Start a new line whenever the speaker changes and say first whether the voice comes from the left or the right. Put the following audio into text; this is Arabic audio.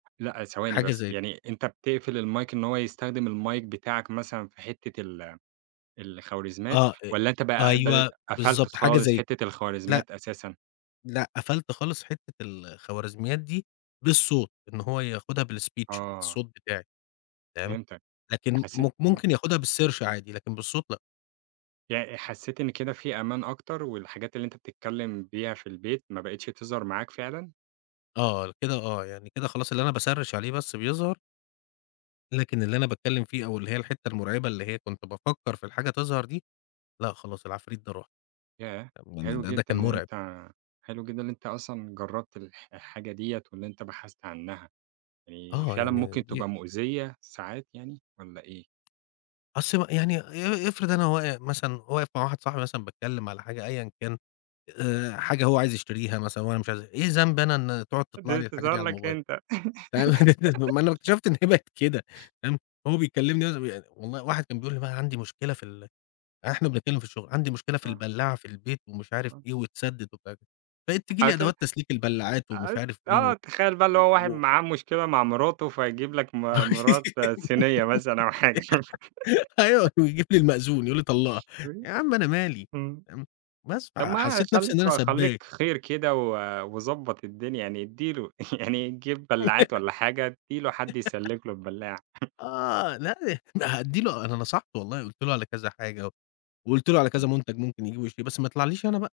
right: لأ، ثواني
left: حاجة
right: بس،
left: زي كده.
right: يعني أنت بتقفِل المايك إن هو يستخدِم المايك بتاعك مثلًا في حِتّة ال الخوارزميّات
left: آه،
right: والّا أنت
left: أ
right: بقى قبْل
left: أيوه
right: قفَلت
left: بالضبط، حاجة
right: خالص،
left: زي
right: حِتّة
left: لأ،
right: الخوارزميّات أساسًا.
left: لأ، قفَلت خالص حِتّة ال الخوارزميات دي بالصوت، إن هو ياخدها بالspeech،
right: آه.
left: بالصوت بتاعي، فاهم؟
right: فهمتك.
left: لكن م
right: حسّيت إمم.
left: ممكن ياخدها بالسيرش عادي، لكن بالصوت لأ.
right: يع حسّيت إن كده في أمان أكتَر والحاجات اللي أنت بتتكلّم بيها في البيت، ما بقيتش تظهَر معاك فعلًا؟
left: آه، كده آه، يعني كده خلاص اللي أنا باسرِّش عليه بس بيظهَر لكن اللي أنا باتكلّم فيه أو اللي هي الحِتّة المُرعِبة اللي هي كنت بافكّر في الحاجة تظهَر دي، لأ خلاص العفريت ده راح،
right: ياه!
left: [unintelligible] ده
right: حلو
left: ده ده
right: جدًا،
left: كان
right: إن
left: مُرعِب.
right: أنت حلو جدًا إن أنت أصلًا جرّبت الح الحاجة دِيّة وإن أنت بحثت عنّها آآ،
left: آه،
right: فعلًا
left: يعني
right: ممكن
left: دي
right: تبقى مؤذيّة، ساعات يعني والّا إيه؟
left: أص يعني ي إ إفرِض أنا واق مثلًا واقف مع واحد صاحبي مثلًا باتكلّم على حاجة، أيًا كان آآ، حاجة هو عايز يشتريها مثلًا وأنا مش عايزها، إيه ذنبي أنا إن تقعُد
right: ت
left: تطلَع لي الحاجة
right: تظهَر
left: دي
right: لك
left: عالموبايل،
right: أنت.
left: [unintelligible] أومال لو اكتشفْت إن هي بقيت كده فاهم، هو بيكلّمني أنا ي والله واحد كان بيقول لي بقى: "عَندي مشكلة في ال" إحنا بنتكلّم في الشغل، "عندي مشكلة في
right: آه.
left: البلّاعة في البيت" ومش عارف
right: آه.
left: إيه واتسدّت ومش عارف إيه، بقيت تيجي
right: على
left: لي
right: كده
left: أدوات تسليك البلاعات ومش
right: آ
left: عارف إيه
right: آه،
left: و
right: تخيّل بقى
left: و
right: اللي هو واحد
left: و
right: معاه مشكلة مع مِراته، فيجيب لك م مِرات صينيّة مثلًا أو حاجة.
left: أيوة ويجيب لي المأذون يقول لي طلَّقها.
right: [unintelligible]
left: يا عم أنا مالي
right: إمم.
left: فاهم، بس،
right: طَب ما
left: فحسّيت نفْسي إن
right: تخلّيك
left: أنا
right: خلّيك
left: سبّاك.
right: خِير كده و وضبّط الدنيا، يعني إدّي له يعني تجيب بلّاعات والّا حاجة، إدّي له حد يسلِّك له البلّاعة.
left: آه، لأ ل هادّي له أنا نصَحته والله قُلت له على كذا حاجة وقُلت له على
right: إمم.
left: كذا منتَج ممكن ييجيبه ويشتريه، بس ما يطلَعليش أنا بقى.